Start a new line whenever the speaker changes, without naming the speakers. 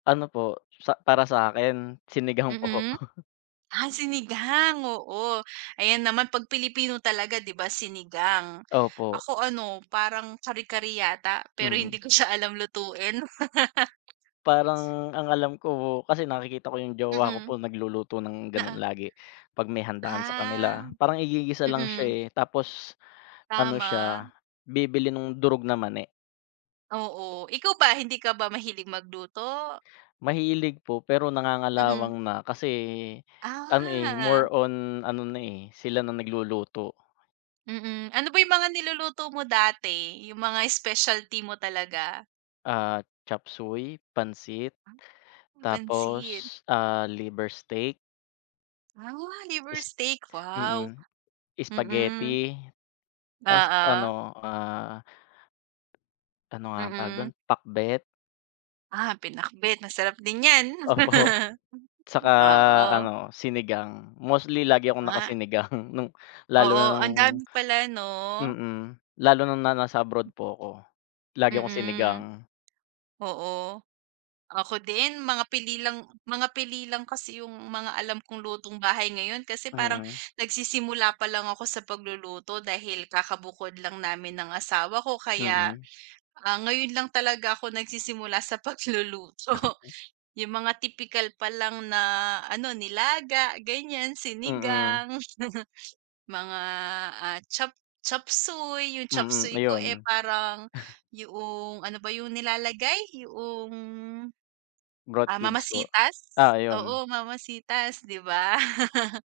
Ano po, sa para sa'kin, sinigang po.
Mhm. Ah, sinigang, oo. Ayan naman, pag Pilipino talaga 'di ba, sinigang.
Opo.
Ako ano, parang kare-kare yata, pero hindi
Mm.
ko siya alam lutuin.
Parang, ang alam ko po, kasi nakikita ko 'yung jowa ko po,
Mm.
nagluluto ng gano'n
Oo.
lagi, pag may handaan sa
Ah,
kanila. Parang igigisa lang siya
mm.
eh, tapos ano
Tama.
siya, bibili nung durog na mani.
Oo. Ikaw ba, hindi ka ba mahilig magluto?
Mahilig po, pero
Mm.
nangangalawang na. Kasi, ano eh, more
Ah.
on ano na eh, sila na nagluluto.
Mm, ano ba 'yung mga niluluto mo dati, 'yung mga specialty mo talaga?
Ah, chop suey, pansit,
Pansit.
tapos, ah, liver steak.
Ah, liver
Is
steak, wow.
mm,
Mm.
spaghetti ta's
Oo.
ano, ah Ano nga ang tawag do'n?
Mm.
Pakbet.
Ah, pinakbet, masarap din 'yan.
Opo. 'Tsaka
Oo.
ano, sinigang. Mostly lagi akong
Ah.
naka-sinigang, nung lalo na
Oo,
nung
ang dami pala 'no.
mm, lalo na nung na nasa abroad po ako, lagi akong
Mm.
sinigang.
Oo. Ako din mga pili lang mga pili lang kasi 'yung mga alam kong lutong bahay ngayon, kasi parang
Mm.
nagsisimula palang ako sa pagluluto, dahil kaka-bukod lang namin ng asawa ko. Kaya,
Mm.
ah, ngayon lang talaga ako nagsisimula sa pagluluto. 'Yung mga tipikal palang na ano, nilaga ganyan,
Mm.
sinigang. Mga, ah, chop chop suey. 'Yung chop
Mm,
suey ko, eh
ayun.
parang, yoong, ano ba 'yung nilalagay, yoong,
Broth
ah, Mama
cubes po.
Sita's,
Ah, ayun.
oo Mama Sita's, 'di ba.